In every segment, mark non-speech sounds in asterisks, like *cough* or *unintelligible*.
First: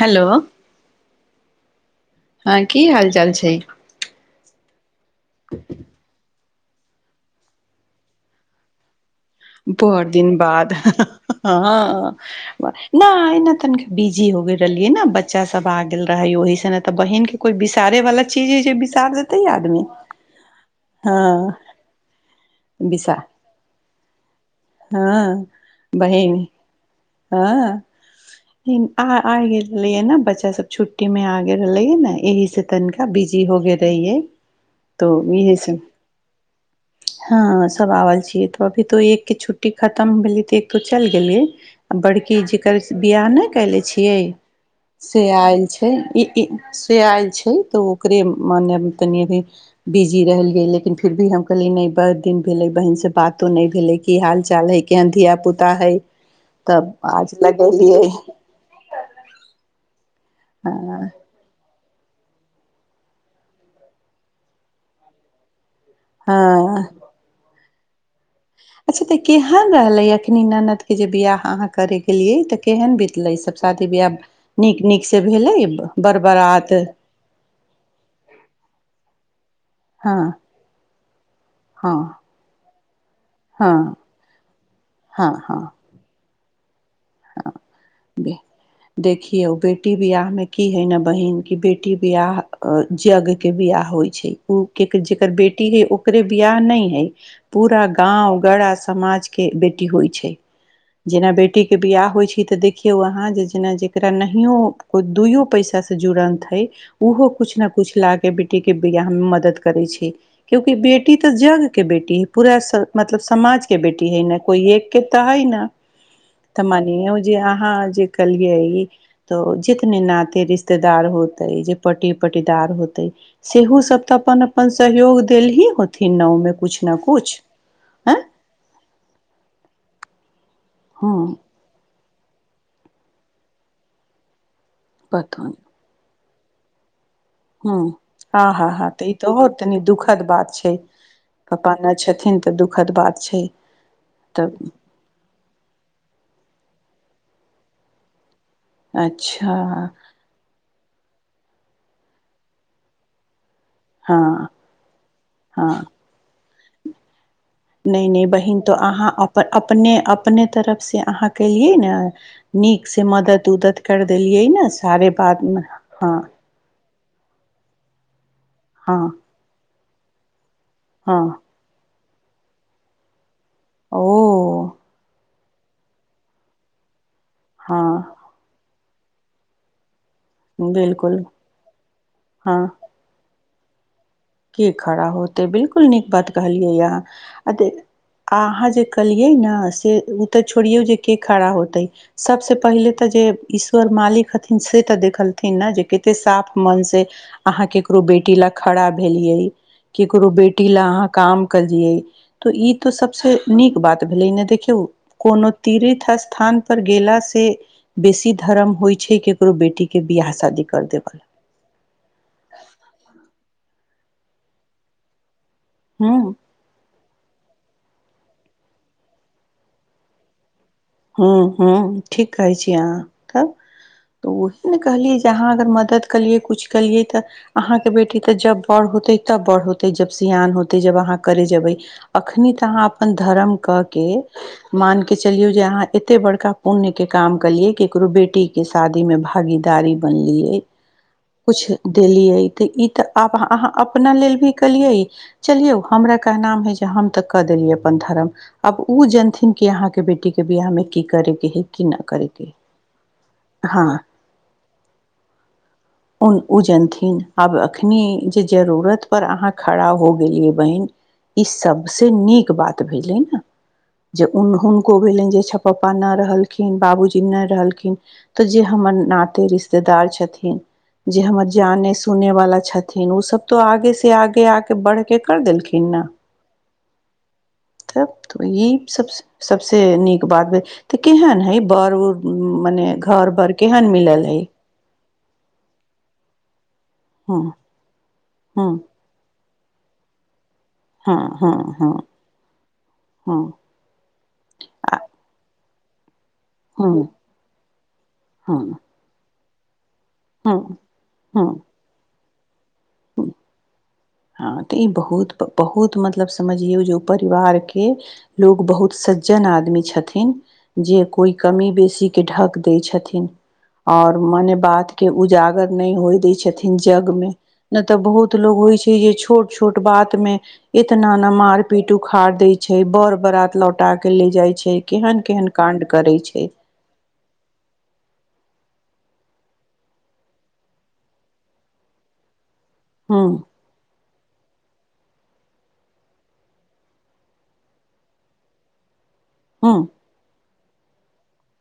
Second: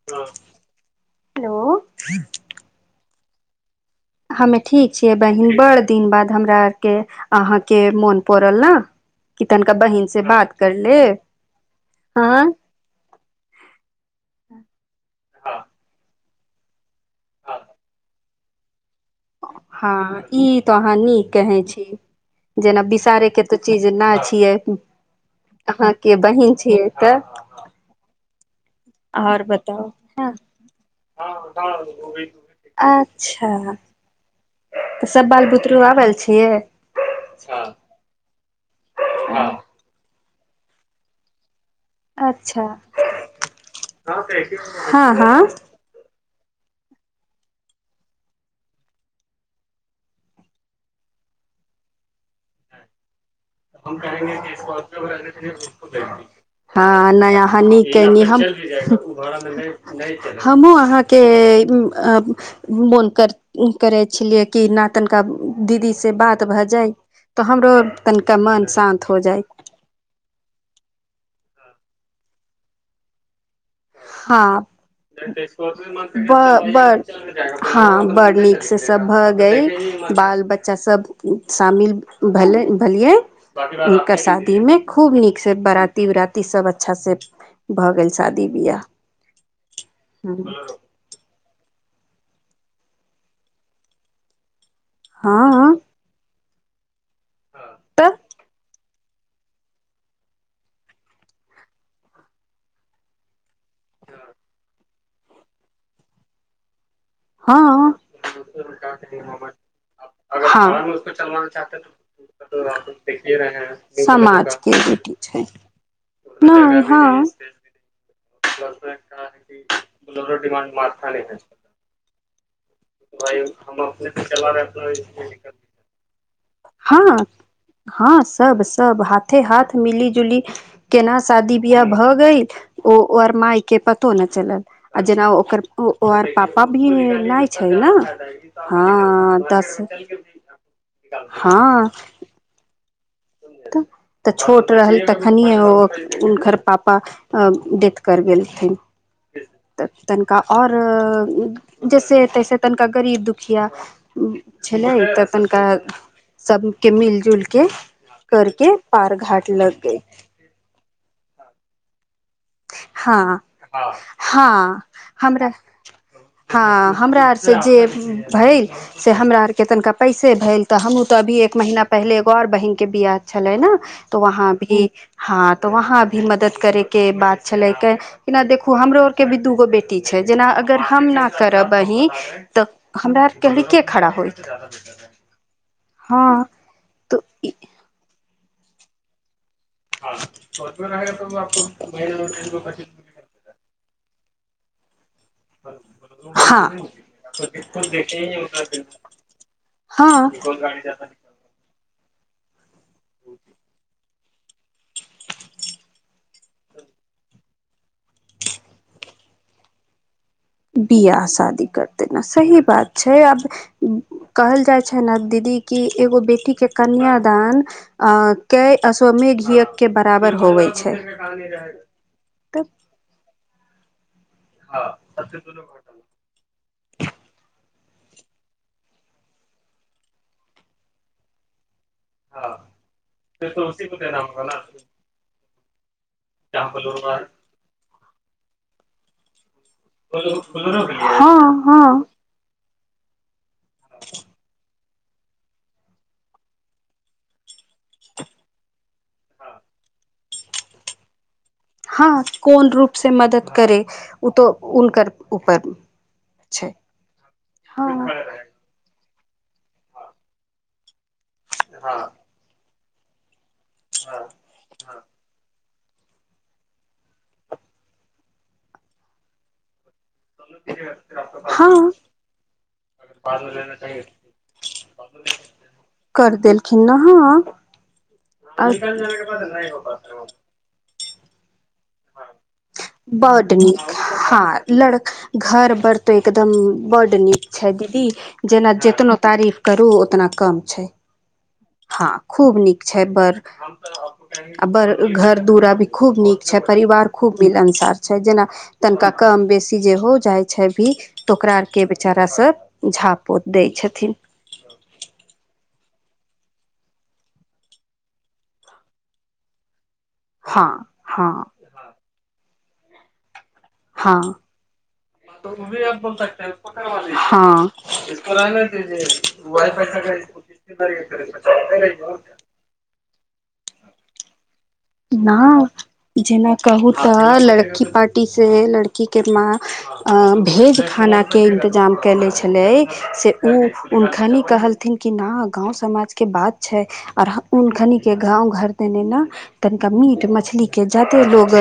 Hello hello हँ की हाल चाल छै हमे ठीक छियै बहिन बड़ दिन बाद हमरा आर के अहाँके मोन पड़ल ने कि तनिका बर बहिन से दिन बात बाद कर लेब ह हँ नहि एना तन बिजी हो रहलियै ने बच्चा सब आ गेल रहै ओहि से ने तऽ बहिन के कोई बिसारे वाला चीज होइ छै जे बिसार देते आदमी हँ ई तऽ अहाँ नीक हँ कहै छी जेना बिसार बिसारे के तो चीज ना छियै हँ अहाँ के बहिन छियै तऽ हँ आ आ आओर गेल रहले बताउ हे न हँ बच्चा सब छुट्टी मे आ गेल रहले हे न एहिह से तनिका बिजी अच्छा हो गेल रहिये तऽ त सब बाल इहे सब बुतरू आबल छियै ह आल छ अभी तो एक के छुट्टी खतम हो भेलिय तऽ एक तो चलि गेलियै आ बड़की अच्छा जेकर बिआह नहि कयले छियै हँ से हँ आयल छै ई से आयल छै तऽ ओकरे मान तनि अभी बिजी रहलिय लेकिन फिर भी हम कहलियी नहि बड़ दिन भेलै बहिन से बात को नहि भेलै की हाल चाल है केहन धिया पुता हइ तब हँ नय आज यहाँ निक लगेलियै केयली हम हमहुँ हँ अहाँके मोन कर करै छलियै कि ना तनिका दीदी से बात भए हँ जाय तो हमरो तन अच्छा तऽ केहन रहले अखनी ननद के जे बियाह अहाँ करे गेलियै तऽ केहन बितले सब शादी हँ नीक नीक से भेलै बर ब बरात बड़ हँ बड़ नीक से सब भऽ गई हँ बाल बच्चा सब शामिल हँ भेले भेलिए हँ हुनकर शादी मे खूब हँ नीक से हँ बराती उराती ई सब अच्छा से भऽ गेल शादी बियाह देखिऔ बेटी बियाह मे की हइ न बहिन बेटी बियाह जग के बियाह होइ छै उ ज जेकर बेटी हँ है ओकरे बिाह नहि है पूरा तऽ गाँव गड़ा समाज के बेटी होइ छै जेना बेटीके बियाह होइत छै तऽ देखियौ अहाँ जे जेना जकरा नहियो कोइ दुइयो पैसास से जुड़ल हइ उहो कुछ ने हँ कुछ ला के बेटी के बियाह मे मदद करे छै क्योकि बेटी त जग के बेटी बे है पूरा मतलब समाज के बेटी है न समाज कोइ एक के बेटी तऽ छै है न *inaudible* तऽ मानियो हँ जे अहाँ जे कलियै तो जितने नाते रिश्तेदार होतेै जे पटी पटी दार होतै सेहो सब तऽ अपन अपन सहयोग देल ही होथिन नावमे कुछु ने हँ कुछ हँ आँय सब सब हाथे हाथ मिली जुली हँ केना शादी बियाह भऽ गेल ओ आर माय के पतो नहि चलल आ जेना पता ओकर ओ पापा भी नहि छै हू ने हँ हँ हँ तऽ ई त हो तनी दुखद बात छै पापा हँ नहि छथिन तऽ दुःखद बात छै तऽ छोट रहल तखनिए ओ हुनकर पापा डेथ कर गेल अच्छा तऽ तनिका आऔर जैसे तैसे तनिका गरीब दुःख मुखिया हँ छलै तऽ तनिका हँ सबके मिल जुल के नहि नहि बहिन करके तऽ अहाँ पार घाट लग अपने गय अपने तरफ से अहाँ के ई न नीक से हँ मदद उदत कर देलियै ने हँ सारे हमरा बातमे हँ हँ हमरा आर से जे भेल हँ से हमरा आरके तनिका पैसे भेल तऽ हमहूँ तऽ हँ अभी एक महिना पहिले एगो और बहिनके बियाह छलै ने ओ त वहाँ भी हँ तऽ वहाँ भी मदद करेके बात छल हँ के ना देखू हमरो आर के अभि दूगो बेटी बेटी छै जेना अगर हम बिलकुल न करब बहिन तऽ हमरा आर के खड़ा होइत की खड़ा होतै बिलकुल नीक बात हँ कहलियै यह तऽ आ ई दे आ अहाँ जे कलियै ने से उ तऽ छोड़ियौ जे के खड़ा होतय सबसे पहले तऽ जे ईश्वर मालिक हथि से तऽ देखलथिन जे कते साफ हँ मन से अहाँ केकरो बेटी लेल खड़ा भेलियै ककरो बेटी ला अहाँ काम हँ कलिये तो ई तो सबसे नीक बात भेलै ने देखियौ कोनो तीर्थ स्थान पर गेला से बेसी धर्म होइ छै केकरो बेटी के बियाह शादी कर देबल बिआह शादी कर देना सही बात छै अब कहल जाय छै ने दीदी कि ह एगो बेटी के कन्या दान कऽ अस्वमेघ यज्ञ के बराबर होबै ह ह ठीक कहै छी अहाँ तब तऽ ओही ने कहलियै जे अहाँ अगर मदद कलियै कुछ केलियै तऽ अहाँ के बेटी तऽ जब बड़ होते तब बड़ होते जब सियान होते जब अहाँ करे जेबै अखनी तऽ अहाँ अपन धर्म कऽ के मानके चलियौ जे अहाँ एते बड़का पुण्य के काम कलिये केकरो बेटी के शादी में भागी दारी बनलिय हँ कुछ हँ देलिय तऽ ई तऽ आब अहाँ अपना लेल भी केलियै चलियौ हमरा कहना है जे हम तऽ कऽ देलियै अपन धर्म आब ओ जनथिन कि अहाँके बेटीके बिआहमे की करे के है की न हँ करे के है। कोन रूप से मदद करे हँ ओ तो उनकर ऊपर उन ओ छै जनथिन आब हँ एखनि जे जरूरत पर अहाँ खड़ा हो गेलियै बहिन ई सबसे नीक बात भेलै ने जे उन हुनको भेलनि जे छ पापा नहि रहलखिन बाबूजी नहि रहलखिन तऽ जे हमर नाते रिश्तेदार छथिन जे हमर हँ जाने सुने वाला छथिन ओ सब तो आगे से आगे आके बढ़के केकर देलखिन न कर देलखिन ने हँ तब तऽ ई सब सबसे नीक बात भेल तऽ केहन है बर उड़ मने घर बर बड्ड नीक केहन मिलल हय हँ लड़ घर बर्त एकदम बड्ड हँ नीक छै दीदी हँ जेना जेतनो तारीफ करू ओतना कम छै हँ हँ हँ खूब नीक छै बड़ हँ आ बड़ घर दूरा भी खूब नीक छै हँ परिवार खूब मिलनसार छै जेना हँ तनिका कम बेसी जे हो जाइ छै हँ भी तऽ ओकरा हँ आर के बेचारा सब झाप पोत दै छै हँ तऽ ई बहुत बहुत मतलब समझियौ जे ओ परिवार के लोग बहुत सज्जन आदमी छथिन हँ जे कोय हँ कमी बेसी के ढक दै छथिन आओर हँ मने बाद के उजागर नहि होइ दय छथिन जग मे हँ ने तऽ बहुत लोग होइ छै जे छोट छोट बात में इतना ने मार पीट उखाड़ देय छै बर बरात लौ पटा के ले जाइ छै केहन केहन न काण्ड करै छै जेना कहू तऽ लड़की पार्टी से लड़की के माँ भेज खाना के इंतजाम केेले छै भेलै हूँ से उ ओखनि कहल थिन कि नहि गाँव समाजके बात छै आओर हखनिके गाँव घर तने ने हूँ तनिका मीट मछली के जादे लोग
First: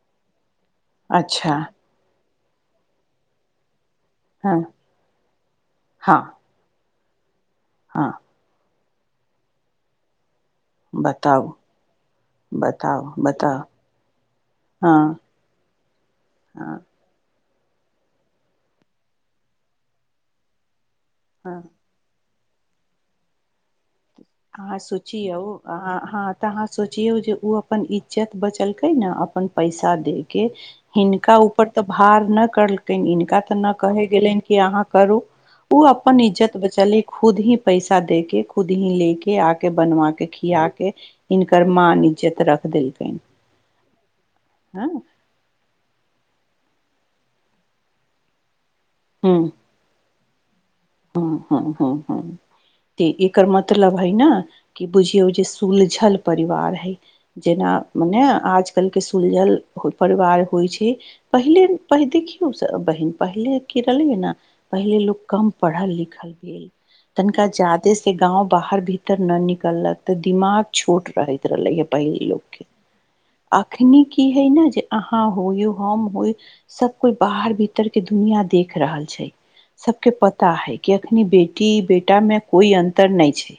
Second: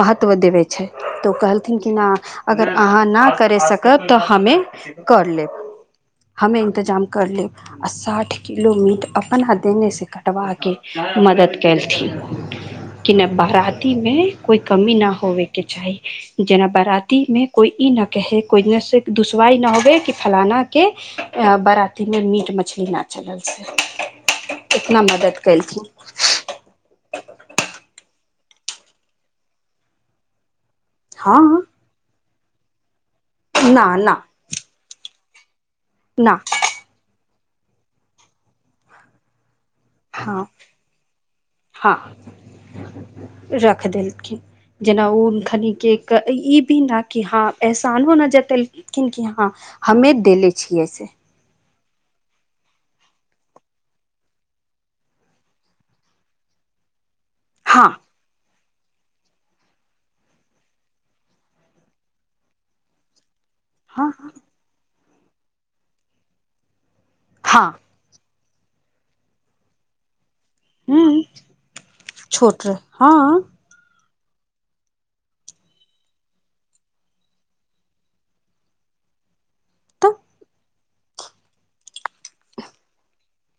महत्व देबे छै तऽ ओ अच्छा कहलथिन कि ना अगर अहाँ ना करि सक तऽ हमे हँ कर लेब हँ हमे इन्तजाम कर लेब आ हँ साठि किलो मीट अपना देनेसँ कटबाके बताउ मदद केलथिन बताउ कि नहि बताउ बराती मे कोई कमी नहि हँ होवेके चाही जेना हँ बाराती मे कोई ई न कहे कोइने से दुशवारई न होबे कि फलाना के हँ बरातीमे मीट मछली नहि चलल छै अहां सोचियौ हँ तऽ अहाँ सोचिय जे ओ अपन इज्जत बचलकै ने अपन पैसा दे के हिनका हँ ऊपर तऽ भार नहि करलकनि हिनका तऽ नहि ना कहे ना गेलनि कि अहाँ करू ओ अपन ना इज्जत बचले खुद ही पैसा दे के खुद ही ले के आ के बनवा के हँ खिया के हिनकर माँ हँ इज्जत रख देलकनि रख देलखिन हँ जेना ओन खनिके ई भी न कि ह एहसानो न जतेलखिन कि हँ हमे देले छियै से हँ हँ *unintelligible* त एकर मतलब है न कि बुझियौ ओ जे सुलझल परिवार हैय जेना हँ मने आज आजकल के सुलझल परिवार होइ छै पहिले देखियौ बहिन पहिले रहलै हँ न पहिले लोक कम पढ़ल लिखल भेल तनिका हँ जादे से गाँव बाहर भीतर न निकललक तऽ दिमाग छोट हँ रहैत रहले ह पहिल लोकके छोट रह हँ अखनी की हे न जे अहाँ हो य हम होय सब कोइ बाहर भीतर के दुनिया देख रहल छै सबके तऽ पता हैय कि अखनी बेटी बेटा मे कोइ अन्तर नहि छै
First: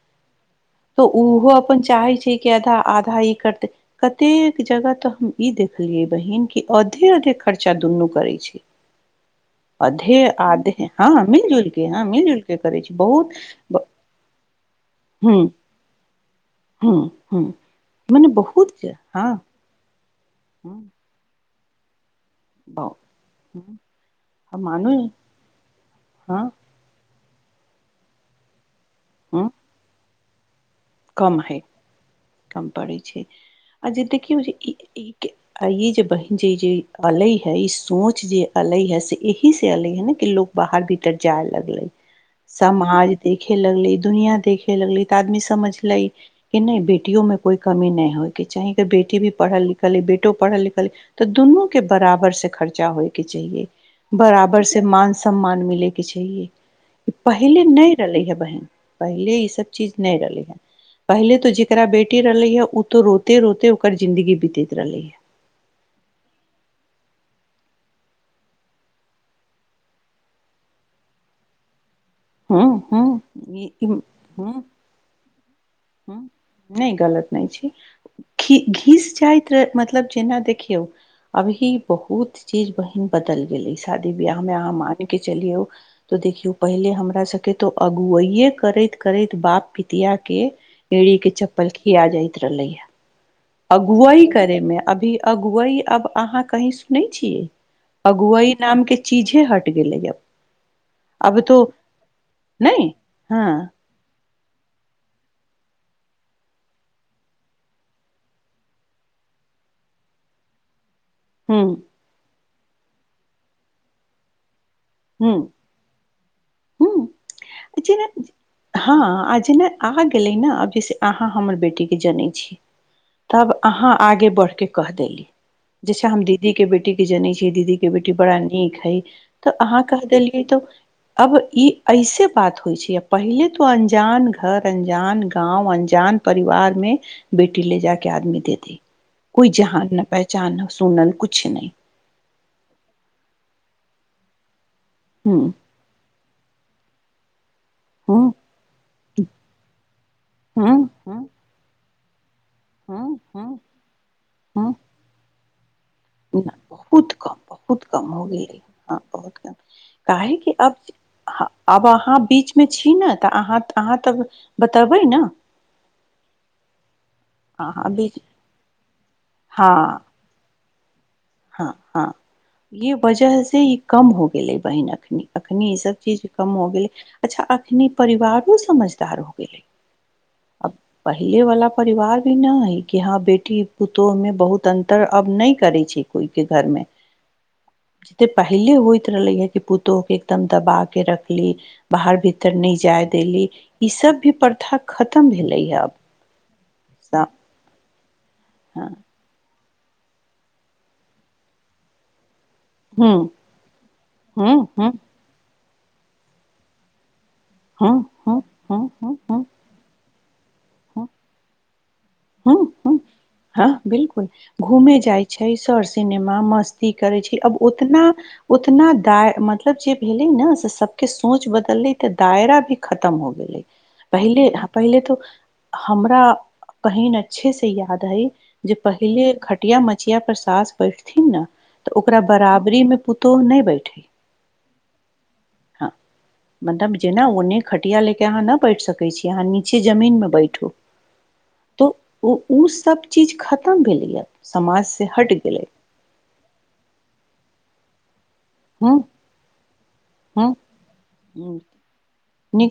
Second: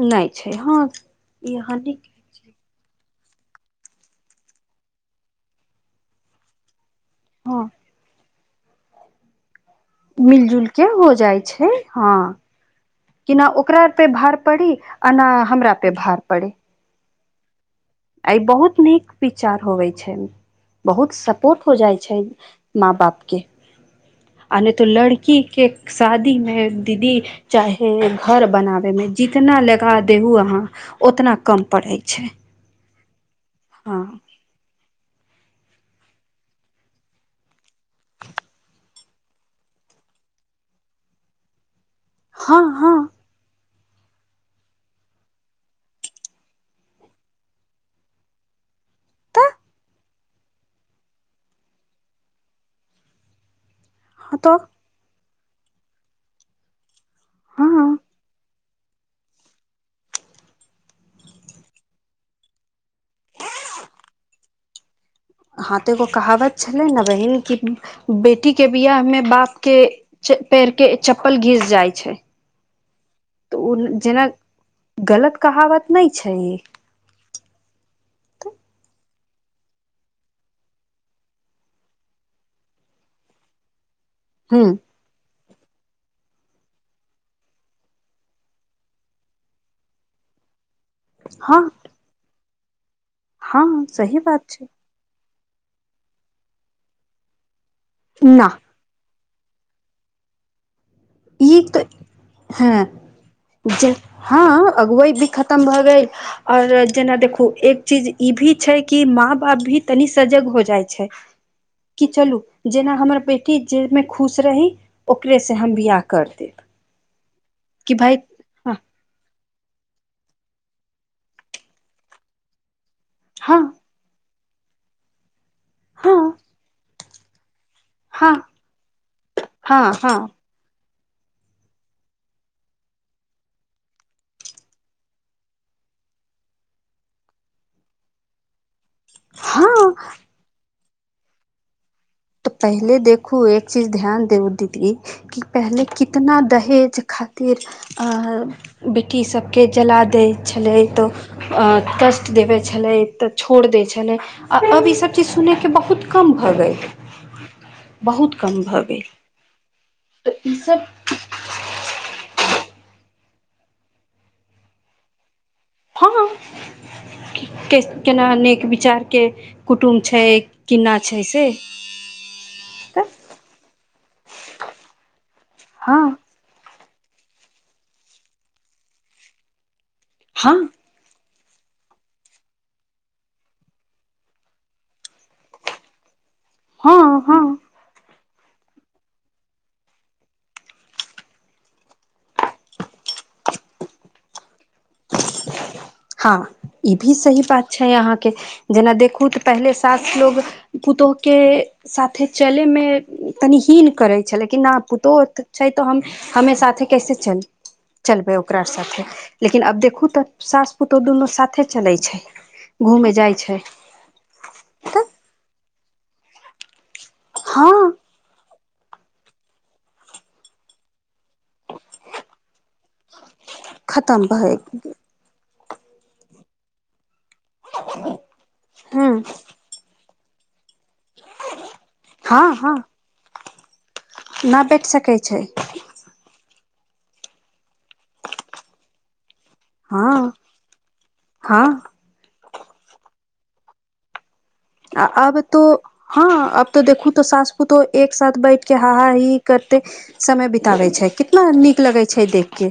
नहि छै हँ तऽ ओहो यहाँ अपन नहि चाहै छै कि आधा आधा ई करतै कतेक जगह तऽ हम ई देखलियै बहिन कि अधे अधे हँ खर्चा दुनू करै छै अधे आधे मिलजुलके हो हँ जाइ मिल जुल छै के हँ मिल जुल के करै छै बहुत केना ओकरा पे भार पड़ अ हमरा पे भार पड़े हँ हँ एहि बहुत नीक विचार होवे छै हुँ बहुत सपोर्ट हो जाइ छै बहु मा बापके हँ आ नहि तो मानू लड़की के शादी हँ मे दीदी चाहे घर बनावे मे हँ जितना लगा देहु अहाँ उतना कम पड़ै छै कम पड़ै छै आ हँ ज देखियौ जे ई ई आ य जे बहिन जे जे अलै हैय ई सोच जे अलै हैय से अही से अलै हैय न के लोग बाहर भीतर जाय लगले हँ हँ समाज देखे लगली दुनिया देखे लगली तऽ आदमी समझल कि नहि बेटियो में कोई कमी नहि होय क चाही बेटी तऽ पढ़ल लिखल बेटो पढ़ल लिखल तऽ दुनू के बराबर से खर्चा होयके चाहिए हँ बराबर तऽ से मान सम्मान मिले के चाहिए ई पहिले हँ नहि रहले है बहन पहिले ई सब चीज नहि रहलै हे पहिले तो जेकरा बेटी रहलै ह तो रोते रोते ओकर जिंन्दगी बीतैत रहलै हँ तऽ एगो कहावत छलै ने बहिन कि बेटी के बिआह मे बाप के पेड़ के चप्पल घीस जाइ छै हँ हँ त ओ जेना गलत कहावत नहि ह छै ई नहि गलत नहि छै घी घीस मतलब जेना देखियौ अभी बहुत चीज बहिन बदल गेले अछि शादी बिहा मे ह अहाँ मानके चलियौ त देखियौ पहिले हमरा सके तो अगुआए करैत करैत बाप पितिया के एड़ी के हँ चप्पल खिया जाइत रहले हैय हँ सही अगुआई बात करे छै में अभी अगुअय अब अहाँ कही सुन छियै न अगुअय नाम के चीजे हटि गेलैयब ई तऽ हँ नहि हँ जे हँ अगुवै भी खतम भऽ गेल आओर जेना देखू एक चीज ई भी छै कि माँ बाप भी तनी सजग हो जाय छै हुं कि चलू जेना हमर बेटी जहिमे खुश रही हुं ओकरे से हम बियाह करते हुं जेना हँ आ जेना आ गेले ने अब जैसे अहाँ हमर बेटी के जनै छी तब हँ अहाँ आगे बढ़के कह देली जैसे हँ हम दीदी के बेटी के जनै छियै दीदीे बेटी हँ बड़ा नीक है तऽ अहाँ हँ कह हँ देलियै तऽ अब ई ऐसे बात होइ छै पहिले तो अनजान घर अनजान गाँव अनजान परिवार मे बेटी ले जाके आदमी दे द कोई जहान हँ न पहचान नहि सुनन कुछ नहि तऽ पहिले देखू एक चीज ध्यान देब देतियै कि हुं पहले कितना दहेज खातिर हुं बेटी सबके जला दै छलै हुं हुं तऽ कष्ट देबे छलै हुं तऽ हुं छोड़ दै छलै आ हँ अब ई सभ चीज सुनै के बहुत कम भऽ गेल बहुत कम बहुत कम हो बहुत गय कम भऽ हँ गेल बहुत कम तऽ काहे कि अब ईसभ आब अहाँ बीच मे छी ने तऽ अहाँ अहाँ तऽ बतेबै ने हँ अहाँ बीच केनानेक विचार के कुटुम्ब हँ छै कि ना छै से हँ हँ ई तऽ वजह से ई कम हो गेलै बहन अखनी अखनी ई सब हँ चीज कम हो गेलै अच्छा अखनी परिवारो समझदार हो गेलै हँ पहिलेवला परिवार भी नहि है कि हँ बेटी पुतहुमे बहुत अन्तर अब नहि करै छै कोइ के घरमे हँ हँ तऽ पहिले होइत रहले हे कि पुतोह के एकदम दबा के रखली बाहर भीतर न जाय दे देलि ई सब भी प्रथा खतम भेलै है अब हँ ई भी सही बात छै अहाँके जेना देखु तऽ पहले सास लोग पुतोह के साथे चलैमे हूँ तनि हीन करै छलैेक हूँ आ हूँ पुतोह छै तऽ हम हमे साथे कैसे चल हूँ चलबै हूँ हूँ ओकरा हूँ साथे हूँ लेकिन अब देखु तऽ सास पुतौह हूँ दुनू साथे चले छै हूँ हूँ घूमे जाइ छै हँ बिलकुल घूमे तऽ जाइ छै सर सिनेमा मस्त भी करै छी अब हँ उतना उतना दाय मतलब जे भेले ने से सब के सोच बदलले तऽ दायरा भी खतम हो गेले खतम पहिले भए ह पहिले त हमरा बहीन अच्छे से याद हइ जे हँ पहिल खटिया मछिया पर सास बैठथिन न तऽ ओकरा हँ हँ बराबरीमे पुतोह नहि बैठै नहि बैठ सकै छै मतलब जेना ओने खटिया ले के अहाँ न बैठ सकै छी यहाँ नीचे हँ जमीन मे बैठू हँ तो ओ उस सब चीज खतम भेलैयै आ अब तो हँ अब तऽ देखू तऽ सास पूतोह एक साथ बैठके हा हूँ हा ही ही करते समय हूँ बिताबै छै कितना नीक लगै छै देख के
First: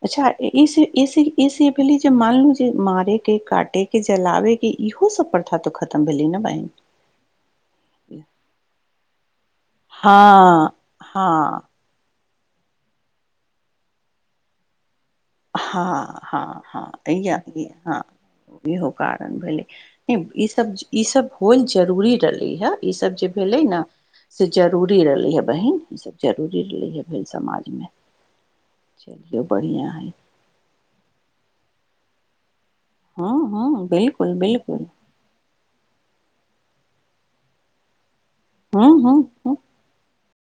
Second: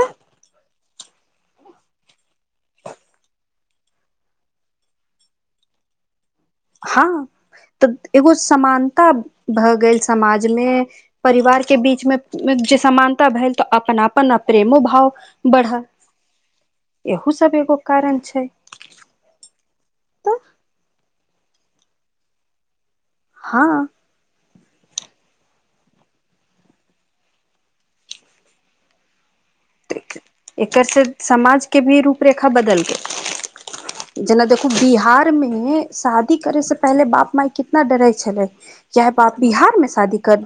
तऽ इसे इसे इसे भेली जे मानलू जे मारे के काटे के जलावे के इहो सब प्रथा खतम भेलै न हँ तऽ एगो समानता भऽ गेल समाज हँ मे हँ परिवार के बीच मे जे समानता भेल तऽ अपन अपन प्रेमो भाव बढ़ल हँ हँ हँ एहू इह सब एगो हँ कारण छै इहो कारण भेलै तऽ ई सब ई सभ कोन जरूरी रहलै ह ई सब जे भेलै हँ न से जरूरी रहलै ह बहिन ई सब जरूरी रहलै ह भेल समाजमे चलियौ बढ़िया हैय एकर से समाज के भी रूप रेखा बदल हँ हँ बिलकुल जेना देखू बिलकुल बिहारमे शादी करे से पहले बाप माय कितना डरे छलै हँ काहे हँ बाप ह बिहार मे शादी कर